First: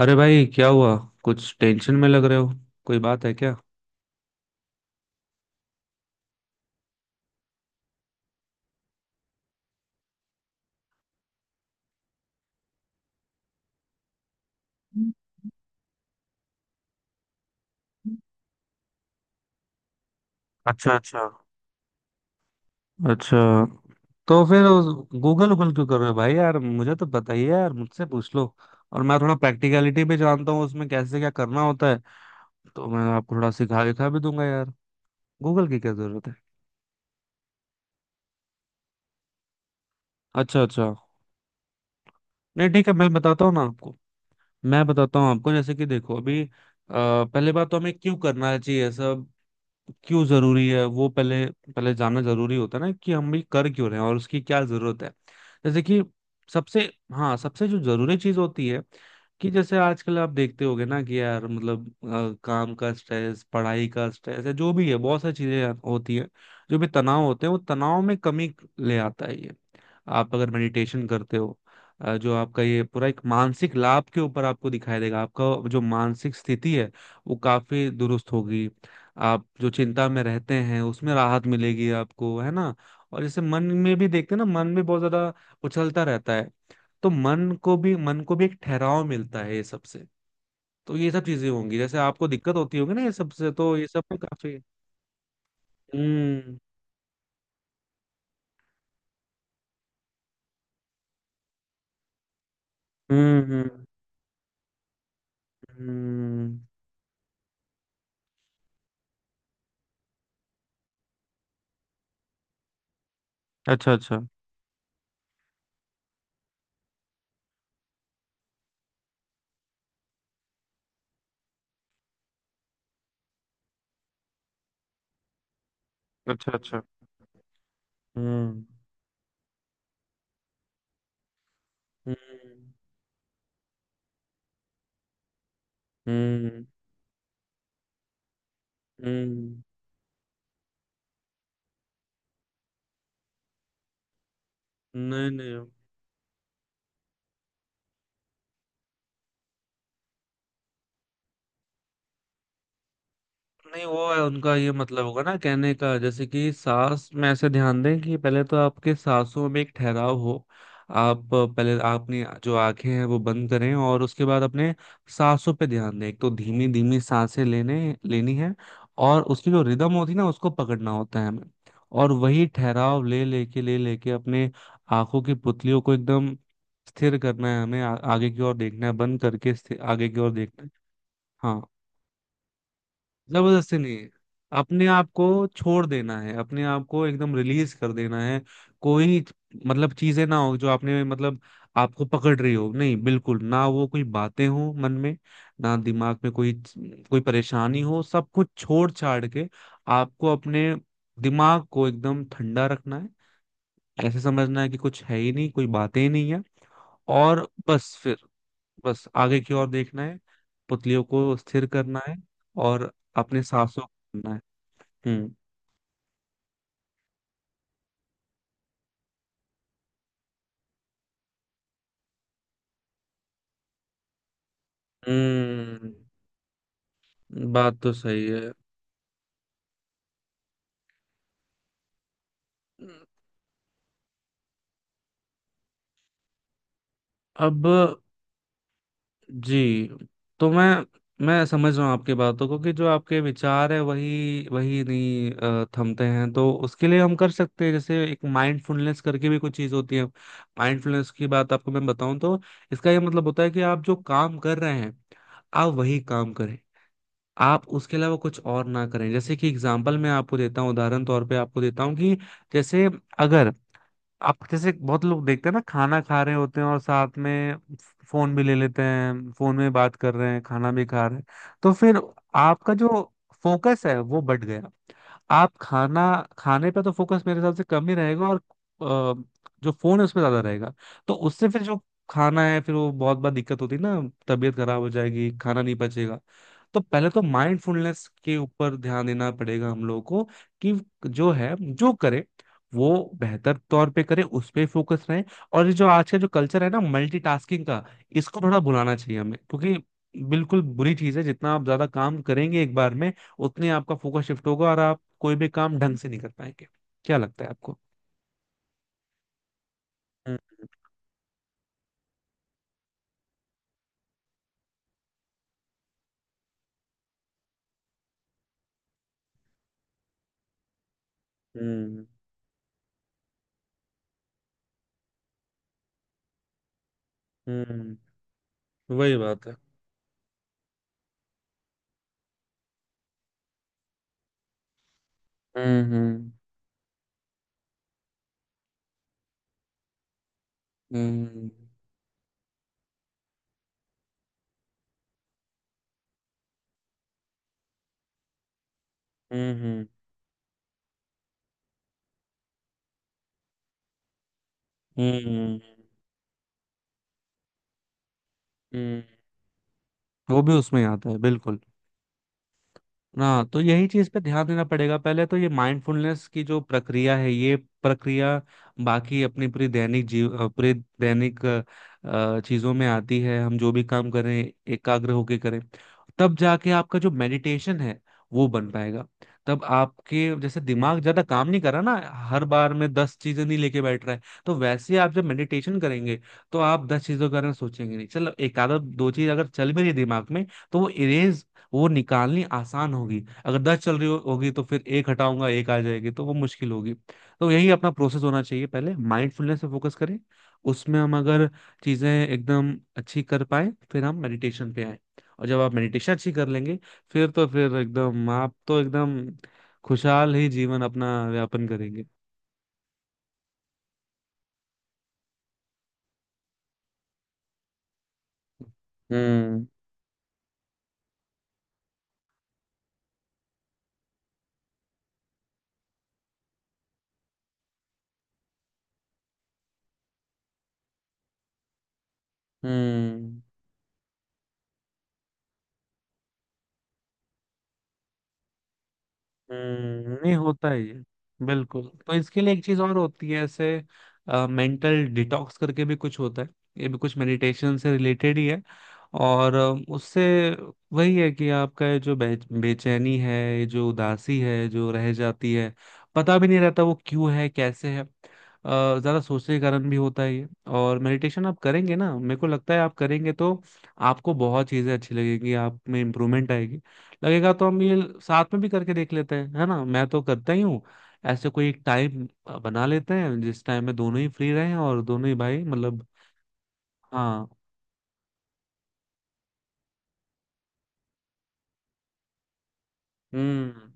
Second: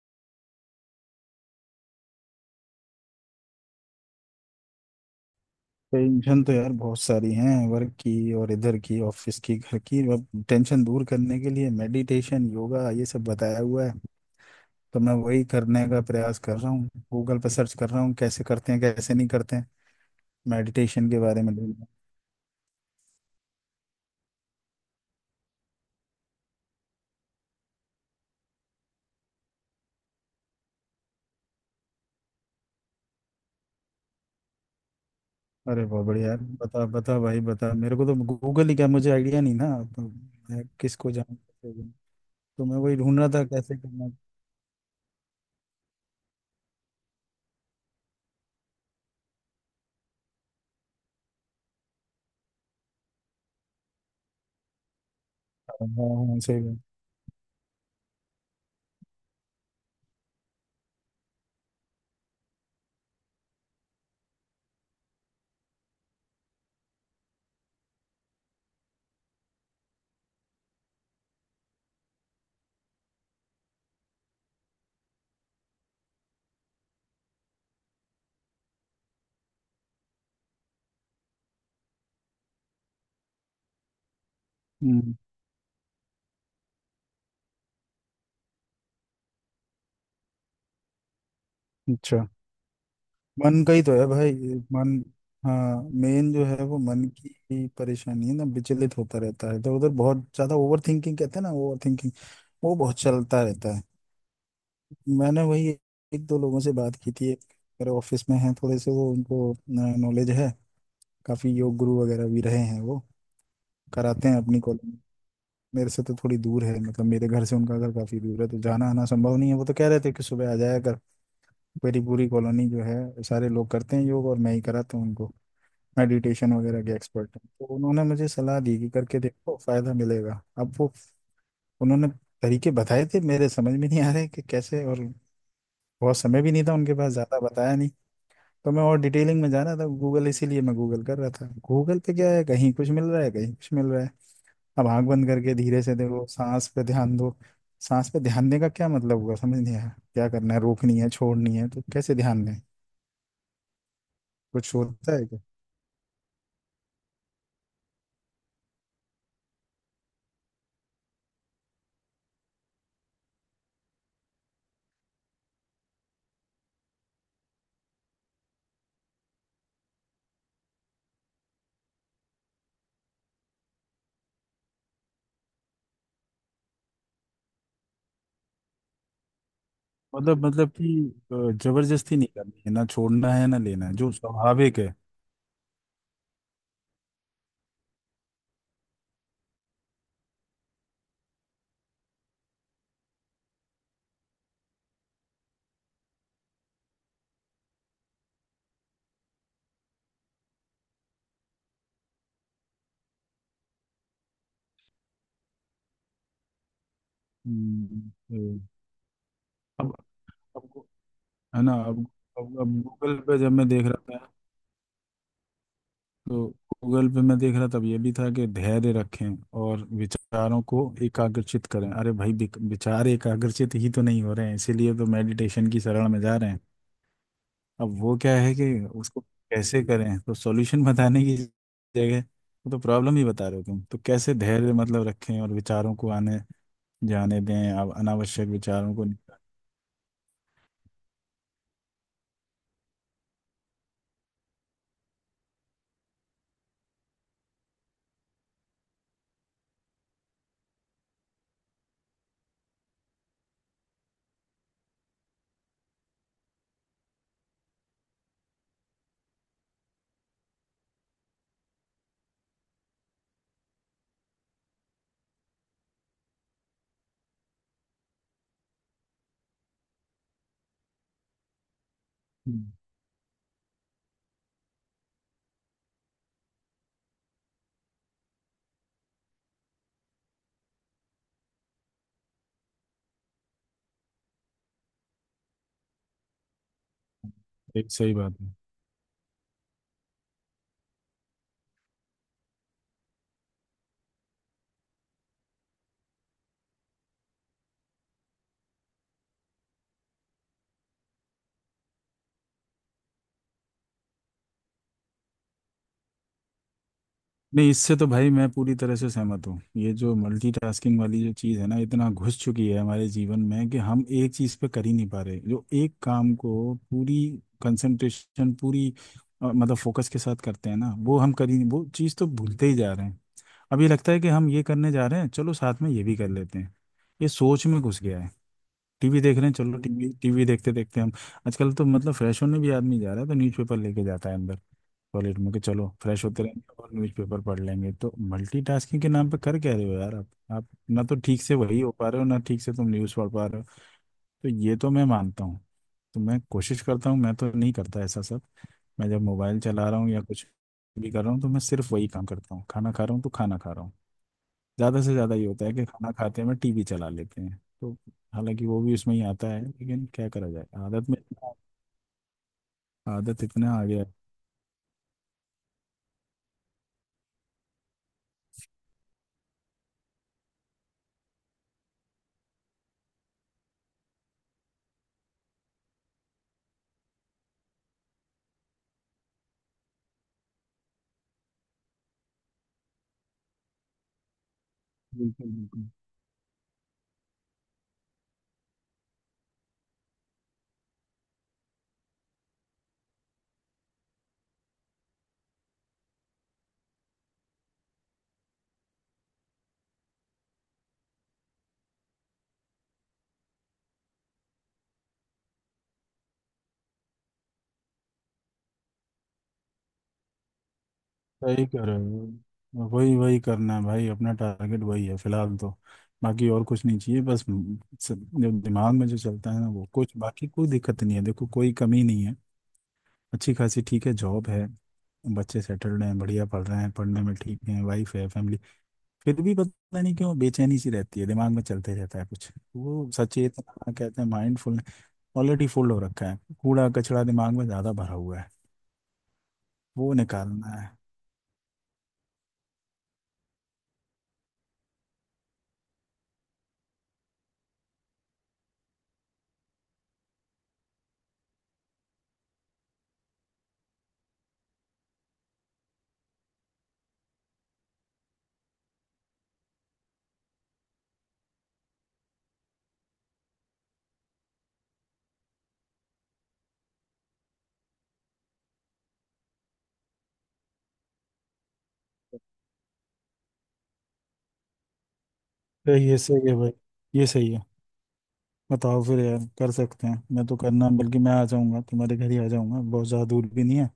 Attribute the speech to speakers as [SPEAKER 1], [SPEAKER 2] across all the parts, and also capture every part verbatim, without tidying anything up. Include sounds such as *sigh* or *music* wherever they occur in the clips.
[SPEAKER 1] अरे भाई, क्या हुआ? कुछ टेंशन में लग रहे हो। कोई बात है क्या?
[SPEAKER 2] टेंशन तो यार बहुत सारी हैं। वर्क की और इधर की, ऑफिस की, घर की। अब टेंशन दूर करने के लिए मेडिटेशन, योगा ये सब बताया हुआ है, तो मैं वही करने का प्रयास कर रहा हूँ। गूगल पर सर्च कर रहा हूँ, कैसे करते हैं, कैसे नहीं करते हैं।
[SPEAKER 1] अच्छा,
[SPEAKER 2] मेडिटेशन के
[SPEAKER 1] अच्छा।
[SPEAKER 2] बारे में ढूंढ रहा।
[SPEAKER 1] अच्छा, तो फिर गूगल गूगल क्यों कर रहे हो भाई? यार मुझे तो बताइए, यार मुझसे पूछ लो। और मैं थोड़ा प्रैक्टिकलिटी भी जानता हूँ, उसमें कैसे क्या करना होता है। तो मैं आपको थोड़ा सिखा दिखा भी दूंगा यार। गूगल
[SPEAKER 2] हूं।
[SPEAKER 1] की
[SPEAKER 2] अरे
[SPEAKER 1] क्या
[SPEAKER 2] बहुत
[SPEAKER 1] जरूरत
[SPEAKER 2] बढ़िया
[SPEAKER 1] है?
[SPEAKER 2] यार, बता बता भाई बता, मेरे को तो गूगल ही क्या, मुझे आइडिया नहीं ना। तो
[SPEAKER 1] अच्छा,
[SPEAKER 2] मैं
[SPEAKER 1] अच्छा।
[SPEAKER 2] किसको जाऊँ? तो
[SPEAKER 1] नहीं,
[SPEAKER 2] मैं
[SPEAKER 1] ठीक है
[SPEAKER 2] वही
[SPEAKER 1] मैं
[SPEAKER 2] ढूंढ रहा
[SPEAKER 1] बताता
[SPEAKER 2] था
[SPEAKER 1] हूँ ना
[SPEAKER 2] कैसे
[SPEAKER 1] आपको।
[SPEAKER 2] करना।
[SPEAKER 1] मैं बताता हूँ आपको। जैसे कि देखो अभी अ, पहले बात तो हमें क्यों करना चाहिए सब, क्यों जरूरी है वो पहले। पहले जानना जरूरी होता है ना कि हम भी कर क्यों रहे हैं और उसकी क्या जरूरत है। जैसे
[SPEAKER 2] हाँ
[SPEAKER 1] कि
[SPEAKER 2] हाँ हाँ, सही बात।
[SPEAKER 1] सबसे, हाँ सबसे जो जरूरी चीज होती है कि जैसे आजकल आप देखते होगे ना कि यार मतलब अ, काम का स्ट्रेस, पढ़ाई का स्ट्रेस है, जो भी है बहुत सारी चीजें यार होती है। जो भी तनाव होते हैं वो तनाव में कमी ले आता है ये। आप अगर मेडिटेशन करते हो अ, जो आपका ये पूरा एक मानसिक लाभ के ऊपर आपको दिखाई देगा। आपका जो मानसिक स्थिति है वो काफी दुरुस्त होगी। आप जो चिंता में रहते हैं उसमें राहत मिलेगी आपको, है ना। और जैसे मन में भी देखते हैं ना, मन में बहुत
[SPEAKER 2] हम्म,
[SPEAKER 1] ज्यादा उछलता रहता है। तो मन को भी मन को भी एक ठहराव मिलता है ये सबसे। तो ये सब चीजें होंगी, जैसे
[SPEAKER 2] अच्छा।
[SPEAKER 1] आपको दिक्कत होती होगी ना ये सबसे,
[SPEAKER 2] मन का
[SPEAKER 1] तो
[SPEAKER 2] ही
[SPEAKER 1] ये
[SPEAKER 2] तो
[SPEAKER 1] सब
[SPEAKER 2] है
[SPEAKER 1] में
[SPEAKER 2] भाई।
[SPEAKER 1] काफी।
[SPEAKER 2] मन। हाँ, मेन जो है
[SPEAKER 1] हम्म।
[SPEAKER 2] वो मन की ही परेशानी है ना। विचलित होता रहता है इधर उधर, बहुत ज्यादा ओवर थिंकिंग कहते हैं ना, ओवर थिंकिंग। वो बहुत
[SPEAKER 1] हम्म।
[SPEAKER 2] चलता रहता है।
[SPEAKER 1] हम्म।
[SPEAKER 2] मैंने वही एक दो
[SPEAKER 1] हम्म।
[SPEAKER 2] लोगों से बात की थी। एक मेरे ऑफिस में हैं थोड़े से, वो उनको नॉलेज है। काफी योग गुरु वगैरह भी रहे हैं वो।
[SPEAKER 1] अच्छा, अच्छा।
[SPEAKER 2] कराते हैं अपनी कॉलेज में। मेरे से तो थोड़ी दूर है, मतलब मेरे घर से उनका घर काफी दूर है, तो जाना आना संभव नहीं है। वो तो कह रहे थे कि सुबह आ जाया कर। मेरी पूरी कॉलोनी जो है सारे लोग करते हैं योग, और मैं ही कराता हूँ उनको।
[SPEAKER 1] अच्छा,
[SPEAKER 2] मेडिटेशन
[SPEAKER 1] अच्छा।
[SPEAKER 2] वगैरह के एक्सपर्ट हैं, तो उन्होंने मुझे सलाह
[SPEAKER 1] हम्म।
[SPEAKER 2] दी कि करके देखो, फायदा मिलेगा। अब वो उन्होंने तरीके
[SPEAKER 1] हम्म।
[SPEAKER 2] बताए थे, मेरे समझ में नहीं आ रहे कि कैसे, और बहुत समय भी नहीं
[SPEAKER 1] हम्म।
[SPEAKER 2] था उनके पास, ज़्यादा बताया नहीं। तो मैं और डिटेलिंग में
[SPEAKER 1] हम्म।
[SPEAKER 2] जा रहा था गूगल, इसीलिए मैं गूगल कर रहा था। गूगल पे क्या है, कहीं कुछ मिल रहा है, कहीं कुछ मिल रहा है। अब आंख बंद
[SPEAKER 1] नहीं,
[SPEAKER 2] करके
[SPEAKER 1] नहीं।
[SPEAKER 2] धीरे से देखो, सांस पे ध्यान दो। सांस पे ध्यान देने का क्या मतलब हुआ, समझ नहीं आया। क्या करना है, रोकनी है, छोड़नी है, तो कैसे ध्यान दें?
[SPEAKER 1] नहीं, वो है उनका ये
[SPEAKER 2] कुछ
[SPEAKER 1] मतलब
[SPEAKER 2] होता
[SPEAKER 1] होगा ना
[SPEAKER 2] है?
[SPEAKER 1] कहने का, जैसे कि सांस में ऐसे ध्यान दें कि पहले तो आपके सांसों में एक ठहराव हो। आप पहले अपनी जो आंखें हैं वो बंद करें और उसके बाद अपने सांसों पे ध्यान दें। एक तो धीमी धीमी सांसें लेने लेनी है। और उसकी जो रिदम होती है ना उसको पकड़ना होता है हमें। और वही ठहराव ले लेके ले लेके अपने आंखों की पुतलियों को एकदम स्थिर करना है हमें। आ, आगे की ओर देखना है, बंद करके स्थिर- आगे की ओर
[SPEAKER 2] मतलब
[SPEAKER 1] देखना है।
[SPEAKER 2] मतलब कि अ,
[SPEAKER 1] हाँ,
[SPEAKER 2] जबरदस्ती नहीं करनी है, ना छोड़ना है, ना
[SPEAKER 1] जबरदस्ती
[SPEAKER 2] लेना है,
[SPEAKER 1] नहीं,
[SPEAKER 2] जो स्वाभाविक
[SPEAKER 1] अपने
[SPEAKER 2] है।
[SPEAKER 1] आप को छोड़ देना है, अपने आप को एकदम रिलीज कर देना है। कोई, मतलब चीजें ना हो जो आपने मतलब आपको पकड़ रही हो। नहीं, बिल्कुल ना वो कोई बातें हो मन में, ना दिमाग में कोई कोई परेशानी हो। सब कुछ छोड़ छाड़ के आपको अपने दिमाग को एकदम ठंडा रखना है। ऐसे समझना है कि कुछ है ही नहीं, कोई बातें ही नहीं है। और बस
[SPEAKER 2] हम्म,
[SPEAKER 1] फिर,
[SPEAKER 2] हम्म।
[SPEAKER 1] बस आगे की ओर
[SPEAKER 2] अब
[SPEAKER 1] देखना है,
[SPEAKER 2] अब
[SPEAKER 1] पुतलियों को
[SPEAKER 2] है
[SPEAKER 1] स्थिर
[SPEAKER 2] ना?
[SPEAKER 1] करना
[SPEAKER 2] अब
[SPEAKER 1] है
[SPEAKER 2] अब, अब
[SPEAKER 1] और
[SPEAKER 2] गूगल पे
[SPEAKER 1] अपने
[SPEAKER 2] जब मैं
[SPEAKER 1] सांसों
[SPEAKER 2] देख
[SPEAKER 1] को
[SPEAKER 2] रहा था,
[SPEAKER 1] सुनना है। हम्म।
[SPEAKER 2] तो गूगल पे मैं देख रहा था, तब ये भी था कि धैर्य रखें और विचारों को एकाग्रचित करें। अरे भाई, विक- विचार एकाग्रचित ही तो नहीं हो रहे हैं, इसीलिए तो मेडिटेशन की
[SPEAKER 1] हम्म,
[SPEAKER 2] शरण में जा रहे हैं।
[SPEAKER 1] बात तो
[SPEAKER 2] अब वो
[SPEAKER 1] सही
[SPEAKER 2] क्या
[SPEAKER 1] है।
[SPEAKER 2] है कि उसको कैसे करें, तो सॉल्यूशन *laughs* बताने की जगह वो तो प्रॉब्लम ही बता रहे हो तुम तो। कैसे धैर्य मतलब रखें, और विचारों को आने जाने
[SPEAKER 1] अब,
[SPEAKER 2] दें अब, अनावश्यक विचारों को।
[SPEAKER 1] जी। तो मैं मैं समझ रहा हूँ आपकी बातों को कि जो आपके विचार है वही वही नहीं अ, थमते हैं, तो उसके लिए हम कर सकते हैं, जैसे एक माइंडफुलनेस करके भी कुछ चीज होती है। माइंडफुलनेस की बात आपको मैं बताऊं तो इसका ये मतलब होता है कि आप जो काम कर रहे हैं, आप वही काम करें। आप उसके अलावा कुछ और ना करें। जैसे कि एग्जाम्पल मैं आपको देता हूँ, उदाहरण तौर पे आपको देता हूँ कि जैसे अगर आप, जैसे बहुत लोग देखते हैं ना, खाना खा रहे होते हैं और साथ में फोन भी ले लेते हैं, फोन में बात कर रहे हैं, खाना भी खा रहे हैं। तो फिर
[SPEAKER 2] हम्म,
[SPEAKER 1] आपका जो फोकस है वो बढ़ गया। आप खाना खाने पे तो फोकस मेरे हिसाब से कम ही रहेगा और अ, जो फोन है उस पर ज्यादा रहेगा। तो उससे फिर जो खाना है फिर वो, बहुत बार दिक्कत होती है ना, तबीयत खराब हो जाएगी, खाना नहीं पचेगा। तो पहले तो
[SPEAKER 2] एक
[SPEAKER 1] माइंडफुलनेस
[SPEAKER 2] सही
[SPEAKER 1] के
[SPEAKER 2] बात है।
[SPEAKER 1] ऊपर ध्यान देना पड़ेगा हम लोगों को कि जो है जो करे वो बेहतर तौर पे करे, उस पे फोकस रहे। और ये जो आज का जो कल्चर है ना मल्टीटास्किंग का, इसको थोड़ा भुलाना चाहिए हमें, क्योंकि बिल्कुल बुरी चीज है। जितना आप ज्यादा काम करेंगे एक बार में, उतने आपका फोकस शिफ्ट होगा और आप कोई भी काम ढंग से नहीं कर पाएंगे। क्या लगता है
[SPEAKER 2] नहीं,
[SPEAKER 1] आपको?
[SPEAKER 2] इससे तो भाई मैं पूरी तरह से सहमत हूँ। ये जो
[SPEAKER 1] हम्म।
[SPEAKER 2] मल्टीटास्किंग वाली जो चीज़ है ना, इतना घुस चुकी है हमारे जीवन में कि हम एक चीज़ पे कर ही नहीं पा रहे। जो एक काम को पूरी कंसंट्रेशन, पूरी अ, मतलब फोकस के साथ करते हैं ना, वो हम कर ही नहीं, वो
[SPEAKER 1] हम्म।
[SPEAKER 2] चीज़ तो भूलते ही जा रहे हैं। अब ये लगता है कि हम ये करने जा रहे हैं, चलो साथ में ये भी कर लेते हैं, ये सोच में
[SPEAKER 1] हम्म,
[SPEAKER 2] घुस गया है।
[SPEAKER 1] वही
[SPEAKER 2] टीवी देख
[SPEAKER 1] बात
[SPEAKER 2] रहे हैं,
[SPEAKER 1] है।
[SPEAKER 2] चलो टीवी, टीवी देखते देखते हम आजकल तो मतलब फ्रेश होने भी आदमी जा रहा है, तो न्यूज़पेपर लेके जाता है अंदर टॉयलेट में कि
[SPEAKER 1] हम्म।
[SPEAKER 2] चलो फ्रेश
[SPEAKER 1] हम्म।
[SPEAKER 2] होते रहेंगे और न्यूज़पेपर पढ़ लेंगे। तो मल्टीटास्किंग के नाम पे कर क्या रहे हो यार, आप आप ना तो ठीक
[SPEAKER 1] हम्म।
[SPEAKER 2] से वही हो पा रहे हो, ना ठीक से तुम न्यूज़ पढ़ पा रहे हो। तो ये तो मैं मानता हूँ। तो मैं कोशिश करता हूँ, मैं तो नहीं करता ऐसा सब। मैं जब मोबाइल
[SPEAKER 1] हम्म।
[SPEAKER 2] चला रहा हूँ या कुछ भी कर रहा हूँ, तो मैं सिर्फ वही काम करता हूँ। खाना खा रहा हूँ तो खाना खा रहा हूँ। ज़्यादा से
[SPEAKER 1] हम्म।
[SPEAKER 2] ज़्यादा ये
[SPEAKER 1] हम्म,
[SPEAKER 2] होता है कि खाना खाते में टीवी चला लेते हैं, तो हालांकि वो भी
[SPEAKER 1] हम्म,
[SPEAKER 2] उसमें ही आता है, लेकिन क्या
[SPEAKER 1] वो
[SPEAKER 2] करा
[SPEAKER 1] भी
[SPEAKER 2] जाए,
[SPEAKER 1] उसमें आता
[SPEAKER 2] आदत में
[SPEAKER 1] है बिल्कुल। ना
[SPEAKER 2] आदत
[SPEAKER 1] तो
[SPEAKER 2] इतना आ
[SPEAKER 1] यही
[SPEAKER 2] गया
[SPEAKER 1] चीज
[SPEAKER 2] है।
[SPEAKER 1] पे ध्यान देना पड़ेगा पहले, तो ये माइंडफुलनेस की जो प्रक्रिया है, ये प्रक्रिया बाकी अपनी पूरी दैनिक जीव अ, पूरे दैनिक अ, अ, चीजों में आती है। हम जो भी काम करें एकाग्र होके करें, तब जाके आपका जो मेडिटेशन है वो बन पाएगा। तब आपके जैसे दिमाग ज्यादा काम नहीं कर रहा ना, हर बार में दस चीजें नहीं लेके बैठ रहा है। तो वैसे ही आप जब
[SPEAKER 2] बिल्कुल
[SPEAKER 1] मेडिटेशन
[SPEAKER 2] बिल्कुल
[SPEAKER 1] करेंगे तो आप दस चीजों के बारे में सोचेंगे नहीं। चलो, एक आधा दो चीज अगर चल भी रही है दिमाग में, तो वो इरेज, वो निकालनी आसान होगी। अगर दस चल रही हो, होगी, तो फिर एक हटाऊंगा एक आ जाएगी, तो वो मुश्किल होगी। तो यही अपना प्रोसेस होना चाहिए, पहले माइंडफुलनेस पे फोकस करें। उसमें हम अगर चीजें एकदम अच्छी कर पाए, फिर हम मेडिटेशन पे आए। और जब आप मेडिटेशन अच्छी कर लेंगे, फिर तो फिर एकदम आप तो एकदम खुशहाल ही जीवन अपना व्यापन
[SPEAKER 2] सही कह रहे
[SPEAKER 1] करेंगे।
[SPEAKER 2] हो। वही वही करना है भाई, अपना टारगेट वही है फिलहाल तो। बाकी और कुछ नहीं चाहिए, बस म, स- जो दिमाग में जो चलता है
[SPEAKER 1] हम्म।
[SPEAKER 2] ना वो। कुछ बाकी कोई दिक्कत नहीं है, देखो कोई कमी नहीं है। अच्छी खासी ठीक है, जॉब है, बच्चे सेटल्ड हैं, बढ़िया पढ़ रहे हैं, पढ़ने में ठीक हैं, वाइफ है, फैमिली। फिर भी पता नहीं क्यों बेचैनी सी रहती है, दिमाग में चलते रहता है कुछ। वो
[SPEAKER 1] हम्म।
[SPEAKER 2] सचेतना कहते हैं, माइंडफुल। ऑलरेडी फुल हो रखा है, कूड़ा कचरा दिमाग में ज्यादा भरा हुआ है। वो
[SPEAKER 1] हम्म, नहीं होता
[SPEAKER 2] निकालना
[SPEAKER 1] है
[SPEAKER 2] है।
[SPEAKER 1] ये। बिल्कुल, तो इसके लिए एक चीज और होती है ऐसे, मेंटल डिटॉक्स करके भी कुछ होता है। ये भी कुछ मेडिटेशन से रिलेटेड ही है। और अ, उससे वही है कि आपका ये जो बे, बेचैनी है, ये जो उदासी है जो रह जाती है, पता भी नहीं रहता वो क्यों है कैसे है, अ, ज्यादा सोचने के कारण भी होता है ये। और मेडिटेशन आप करेंगे ना, मेरे को लगता है आप करेंगे तो आपको बहुत चीजें अच्छी लगेगी, आप में इम्प्रूवमेंट आएगी। लगेगा तो हम ये साथ में भी करके देख लेते हैं, है ना, मैं तो करता ही हूँ। ऐसे कोई एक टाइम बना लेते हैं, जिस टाइम में दोनों ही फ्री रहे और दोनों ही भाई
[SPEAKER 2] तो
[SPEAKER 1] मतलब।
[SPEAKER 2] ये सही है भाई, ये
[SPEAKER 1] हाँ।
[SPEAKER 2] सही है। बताओ फिर यार, कर सकते हैं। मैं तो करना, बल्कि मैं आ जाऊंगा तुम्हारे घर ही आ जाऊंगा, बहुत ज्यादा दूर भी नहीं
[SPEAKER 1] हम्म।
[SPEAKER 2] है।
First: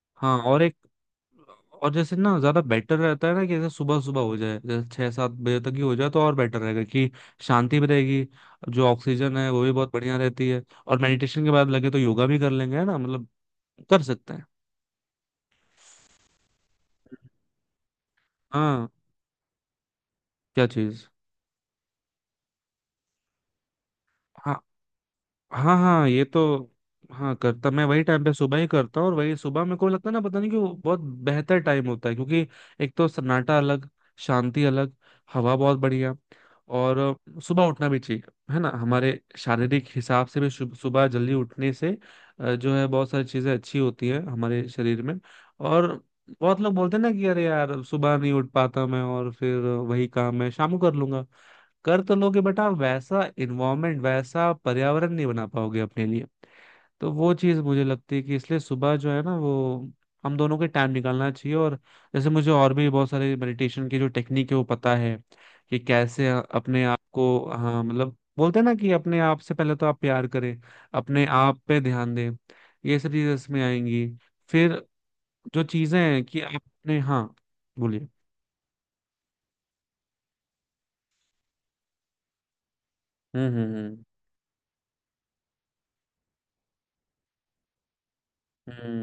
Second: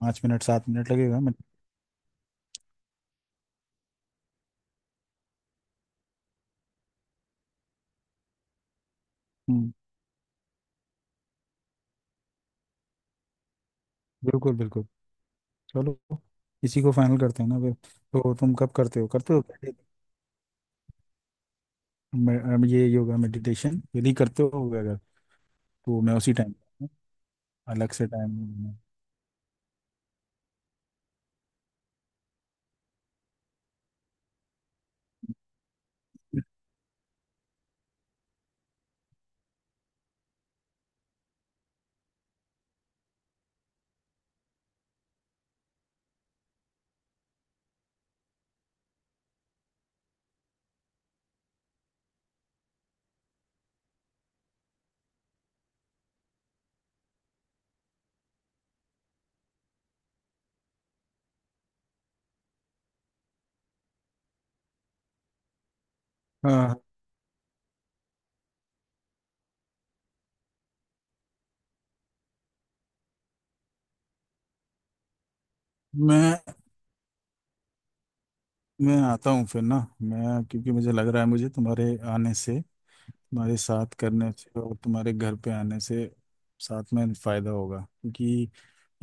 [SPEAKER 2] पाँच
[SPEAKER 1] हाँ
[SPEAKER 2] मिनट
[SPEAKER 1] और
[SPEAKER 2] सात
[SPEAKER 1] एक,
[SPEAKER 2] मिनट लगेगा मैं।
[SPEAKER 1] और जैसे ना ज्यादा बेटर रहता है ना, कि जैसे सुबह सुबह हो जाए, जैसे छह सात बजे तक ही हो जाए तो और बेटर रहेगा, कि शांति भी रहेगी। जो ऑक्सीजन है वो
[SPEAKER 2] हम्म,
[SPEAKER 1] भी बहुत बढ़िया रहती है। और मेडिटेशन के बाद लगे तो योगा भी कर लेंगे, है ना मतलब, कर सकते हैं।
[SPEAKER 2] बिल्कुल बिल्कुल। चलो इसी को फाइनल करते हैं ना फिर। तो तुम कब
[SPEAKER 1] हाँ,
[SPEAKER 2] करते हो करते हो?
[SPEAKER 1] क्या चीज?
[SPEAKER 2] मैं- अम, ये योगा मेडिटेशन यदि करते
[SPEAKER 1] हाँ,
[SPEAKER 2] हो अगर,
[SPEAKER 1] हाँ,
[SPEAKER 2] तो
[SPEAKER 1] हाँ
[SPEAKER 2] मैं
[SPEAKER 1] ये
[SPEAKER 2] उसी टाइम,
[SPEAKER 1] तो। हाँ, करता, मैं
[SPEAKER 2] अलग
[SPEAKER 1] वही
[SPEAKER 2] से
[SPEAKER 1] टाइम
[SPEAKER 2] टाइम।
[SPEAKER 1] पे सुबह ही करता हूँ। और वही सुबह मेरे को लगता है ना, पता नहीं क्यों बहुत बेहतर टाइम होता है। क्योंकि एक तो सन्नाटा अलग, शांति अलग, हवा बहुत बढ़िया। और सुबह उठना भी ठीक है ना, हमारे शारीरिक हिसाब से भी सु- सुबह जल्दी उठने से अ, जो है बहुत सारी चीजें अच्छी होती है हमारे शरीर में। और बहुत लोग बोलते हैं ना कि अरे यार सुबह नहीं उठ पाता मैं और फिर वही काम मैं शाम को कर लूंगा। कर तो लोगे, बट आप वैसा इन्वायरमेंट, वैसा पर्यावरण नहीं बना पाओगे अपने लिए। तो वो चीज मुझे लगती है कि इसलिए सुबह जो है ना, वो हम दोनों के टाइम निकालना चाहिए। और जैसे मुझे और भी बहुत सारे मेडिटेशन की जो टेक्निक है वो पता है, कि कैसे
[SPEAKER 2] हाँ,
[SPEAKER 1] अपने आप को। हाँ, मतलब बोलते हैं ना कि अपने आप से पहले तो आप प्यार करें, अपने आप पे ध्यान दें, ये सब चीजें इसमें आएंगी। फिर जो चीजें हैं
[SPEAKER 2] मैं
[SPEAKER 1] कि आपने। हाँ, बोलिए।
[SPEAKER 2] मैं आता हूँ फिर ना। मैं क्योंकि मुझे लग रहा है, मुझे तुम्हारे आने से,
[SPEAKER 1] हम्म।
[SPEAKER 2] तुम्हारे साथ
[SPEAKER 1] हम्म।
[SPEAKER 2] करने से और तुम्हारे घर पे आने से साथ में फायदा होगा। क्योंकि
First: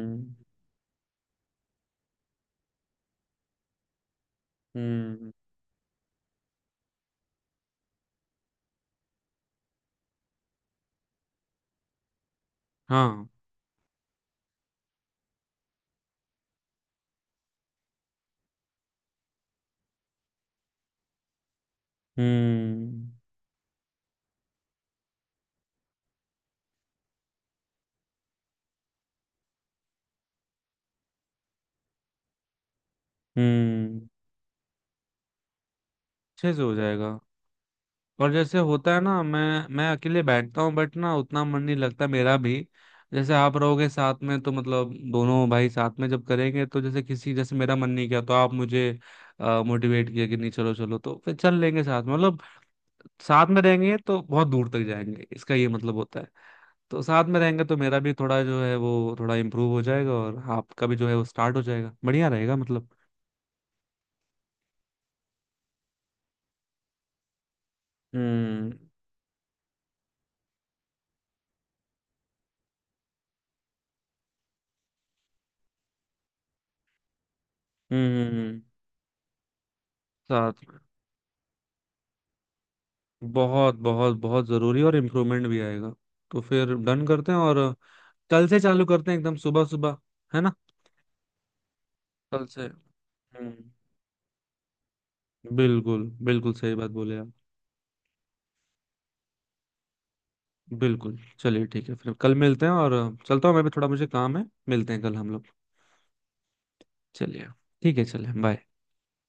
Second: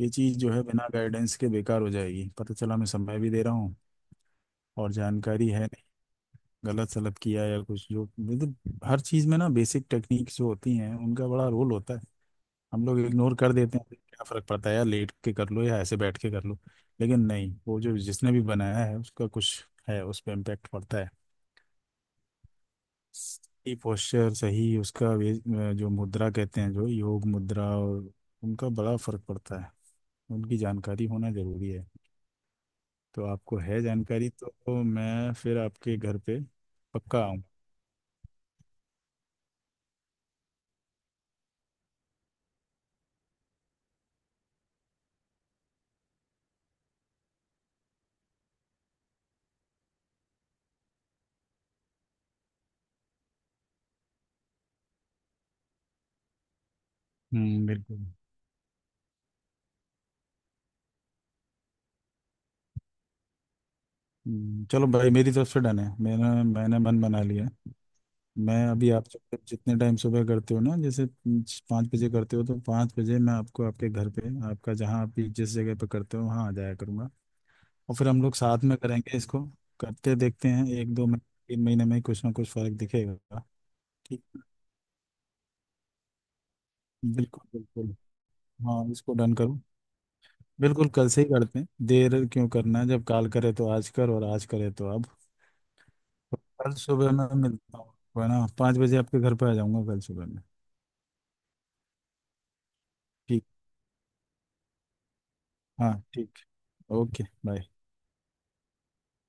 [SPEAKER 2] ये चीज़ जो है बिना गाइडेंस के बेकार हो जाएगी, पता चला मैं समय भी दे रहा हूँ और
[SPEAKER 1] हम्म। हम्म,
[SPEAKER 2] जानकारी है नहीं, गलत सलत किया या कुछ। जो मतलब हर चीज़ में ना बेसिक टेक्निक्स जो होती हैं उनका बड़ा रोल होता है। हम लोग
[SPEAKER 1] हाँ।
[SPEAKER 2] इग्नोर कर देते हैं, क्या फर्क पड़ता है यार लेट के कर लो या ऐसे बैठ के कर लो, लेकिन नहीं, वो जो जिसने भी बनाया है उसका कुछ है, उस पर इम्पेक्ट पड़ता है।
[SPEAKER 1] हम्म।
[SPEAKER 2] सही पोस्चर, सही उसका वे जो मुद्रा कहते हैं, जो योग मुद्रा, और उनका बड़ा फर्क पड़ता है, उनकी जानकारी होना जरूरी है। तो आपको है
[SPEAKER 1] हम्म,
[SPEAKER 2] जानकारी, तो मैं फिर आपके घर पे
[SPEAKER 1] अच्छे से हो जाएगा।
[SPEAKER 2] पक्का आऊँ।
[SPEAKER 1] और जैसे होता है ना, मैं मैं अकेले बैठता हूँ बट ना उतना मन नहीं लगता मेरा भी। जैसे आप रहोगे साथ में, तो मतलब दोनों भाई साथ में जब करेंगे तो जैसे किसी, जैसे मेरा मन नहीं किया तो आप मुझे मोटिवेट किया कि नहीं चलो चलो, तो फिर चल लेंगे साथ में मतलब। साथ में रहेंगे तो बहुत दूर तक जाएंगे, इसका ये मतलब होता है। तो साथ में रहेंगे
[SPEAKER 2] हम्म,
[SPEAKER 1] तो मेरा
[SPEAKER 2] बिल्कुल।
[SPEAKER 1] भी थोड़ा जो है वो थोड़ा इम्प्रूव हो जाएगा और आपका भी जो है वो स्टार्ट हो जाएगा, बढ़िया रहेगा मतलब।
[SPEAKER 2] हम्म, चलो भाई मेरी तरफ से डन है, मैंने मैंने मन बना लिया। मैं
[SPEAKER 1] हम्म।
[SPEAKER 2] अभी आप जो- जितने टाइम सुबह करते हो ना, जैसे पाँच बजे करते हो, तो पाँच बजे मैं आपको आपके घर पे, आपका जहाँ आप भी जिस जगह पे करते हो वहाँ आ जाया करूँगा। और फिर हम लोग
[SPEAKER 1] हम्म।
[SPEAKER 2] साथ में करेंगे इसको। करते देखते
[SPEAKER 1] साथ
[SPEAKER 2] हैं
[SPEAKER 1] में
[SPEAKER 2] एक दो महीने, तीन महीने में कुछ ना कुछ फर्क दिखेगा।
[SPEAKER 1] बहुत बहुत
[SPEAKER 2] ठीक।
[SPEAKER 1] बहुत जरूरी, और इम्प्रूवमेंट भी आएगा। तो फिर डन करते हैं।
[SPEAKER 2] बिल्कुल
[SPEAKER 1] और
[SPEAKER 2] बिल्कुल।
[SPEAKER 1] कल से चालू
[SPEAKER 2] हाँ,
[SPEAKER 1] करते
[SPEAKER 2] इसको
[SPEAKER 1] हैं
[SPEAKER 2] डन
[SPEAKER 1] एकदम
[SPEAKER 2] करो।
[SPEAKER 1] सुबह सुबह, है ना,
[SPEAKER 2] बिल्कुल कल से ही करते हैं, देर
[SPEAKER 1] कल
[SPEAKER 2] क्यों
[SPEAKER 1] से।
[SPEAKER 2] करना है? जब काल करे तो
[SPEAKER 1] हम्म।
[SPEAKER 2] आज कर, और आज करे तो अब।
[SPEAKER 1] बिल्कुल।
[SPEAKER 2] तो
[SPEAKER 1] बिल्कुल
[SPEAKER 2] कल
[SPEAKER 1] सही बात
[SPEAKER 2] सुबह
[SPEAKER 1] बोले
[SPEAKER 2] मैं
[SPEAKER 1] आप।
[SPEAKER 2] मिलता हूँ, है ना? पाँच बजे आपके घर पे आ जाऊँगा कल सुबह में।
[SPEAKER 1] बिल्कुल, चलिए ठीक है फिर कल मिलते हैं। और
[SPEAKER 2] ठीक।
[SPEAKER 1] चलता हूँ मैं भी, थोड़ा मुझे काम है, मिलते हैं कल हम लोग।
[SPEAKER 2] हाँ ठीक। ओके
[SPEAKER 1] चलिए।
[SPEAKER 2] बाय।
[SPEAKER 1] ठीक है, चलिए, बाय।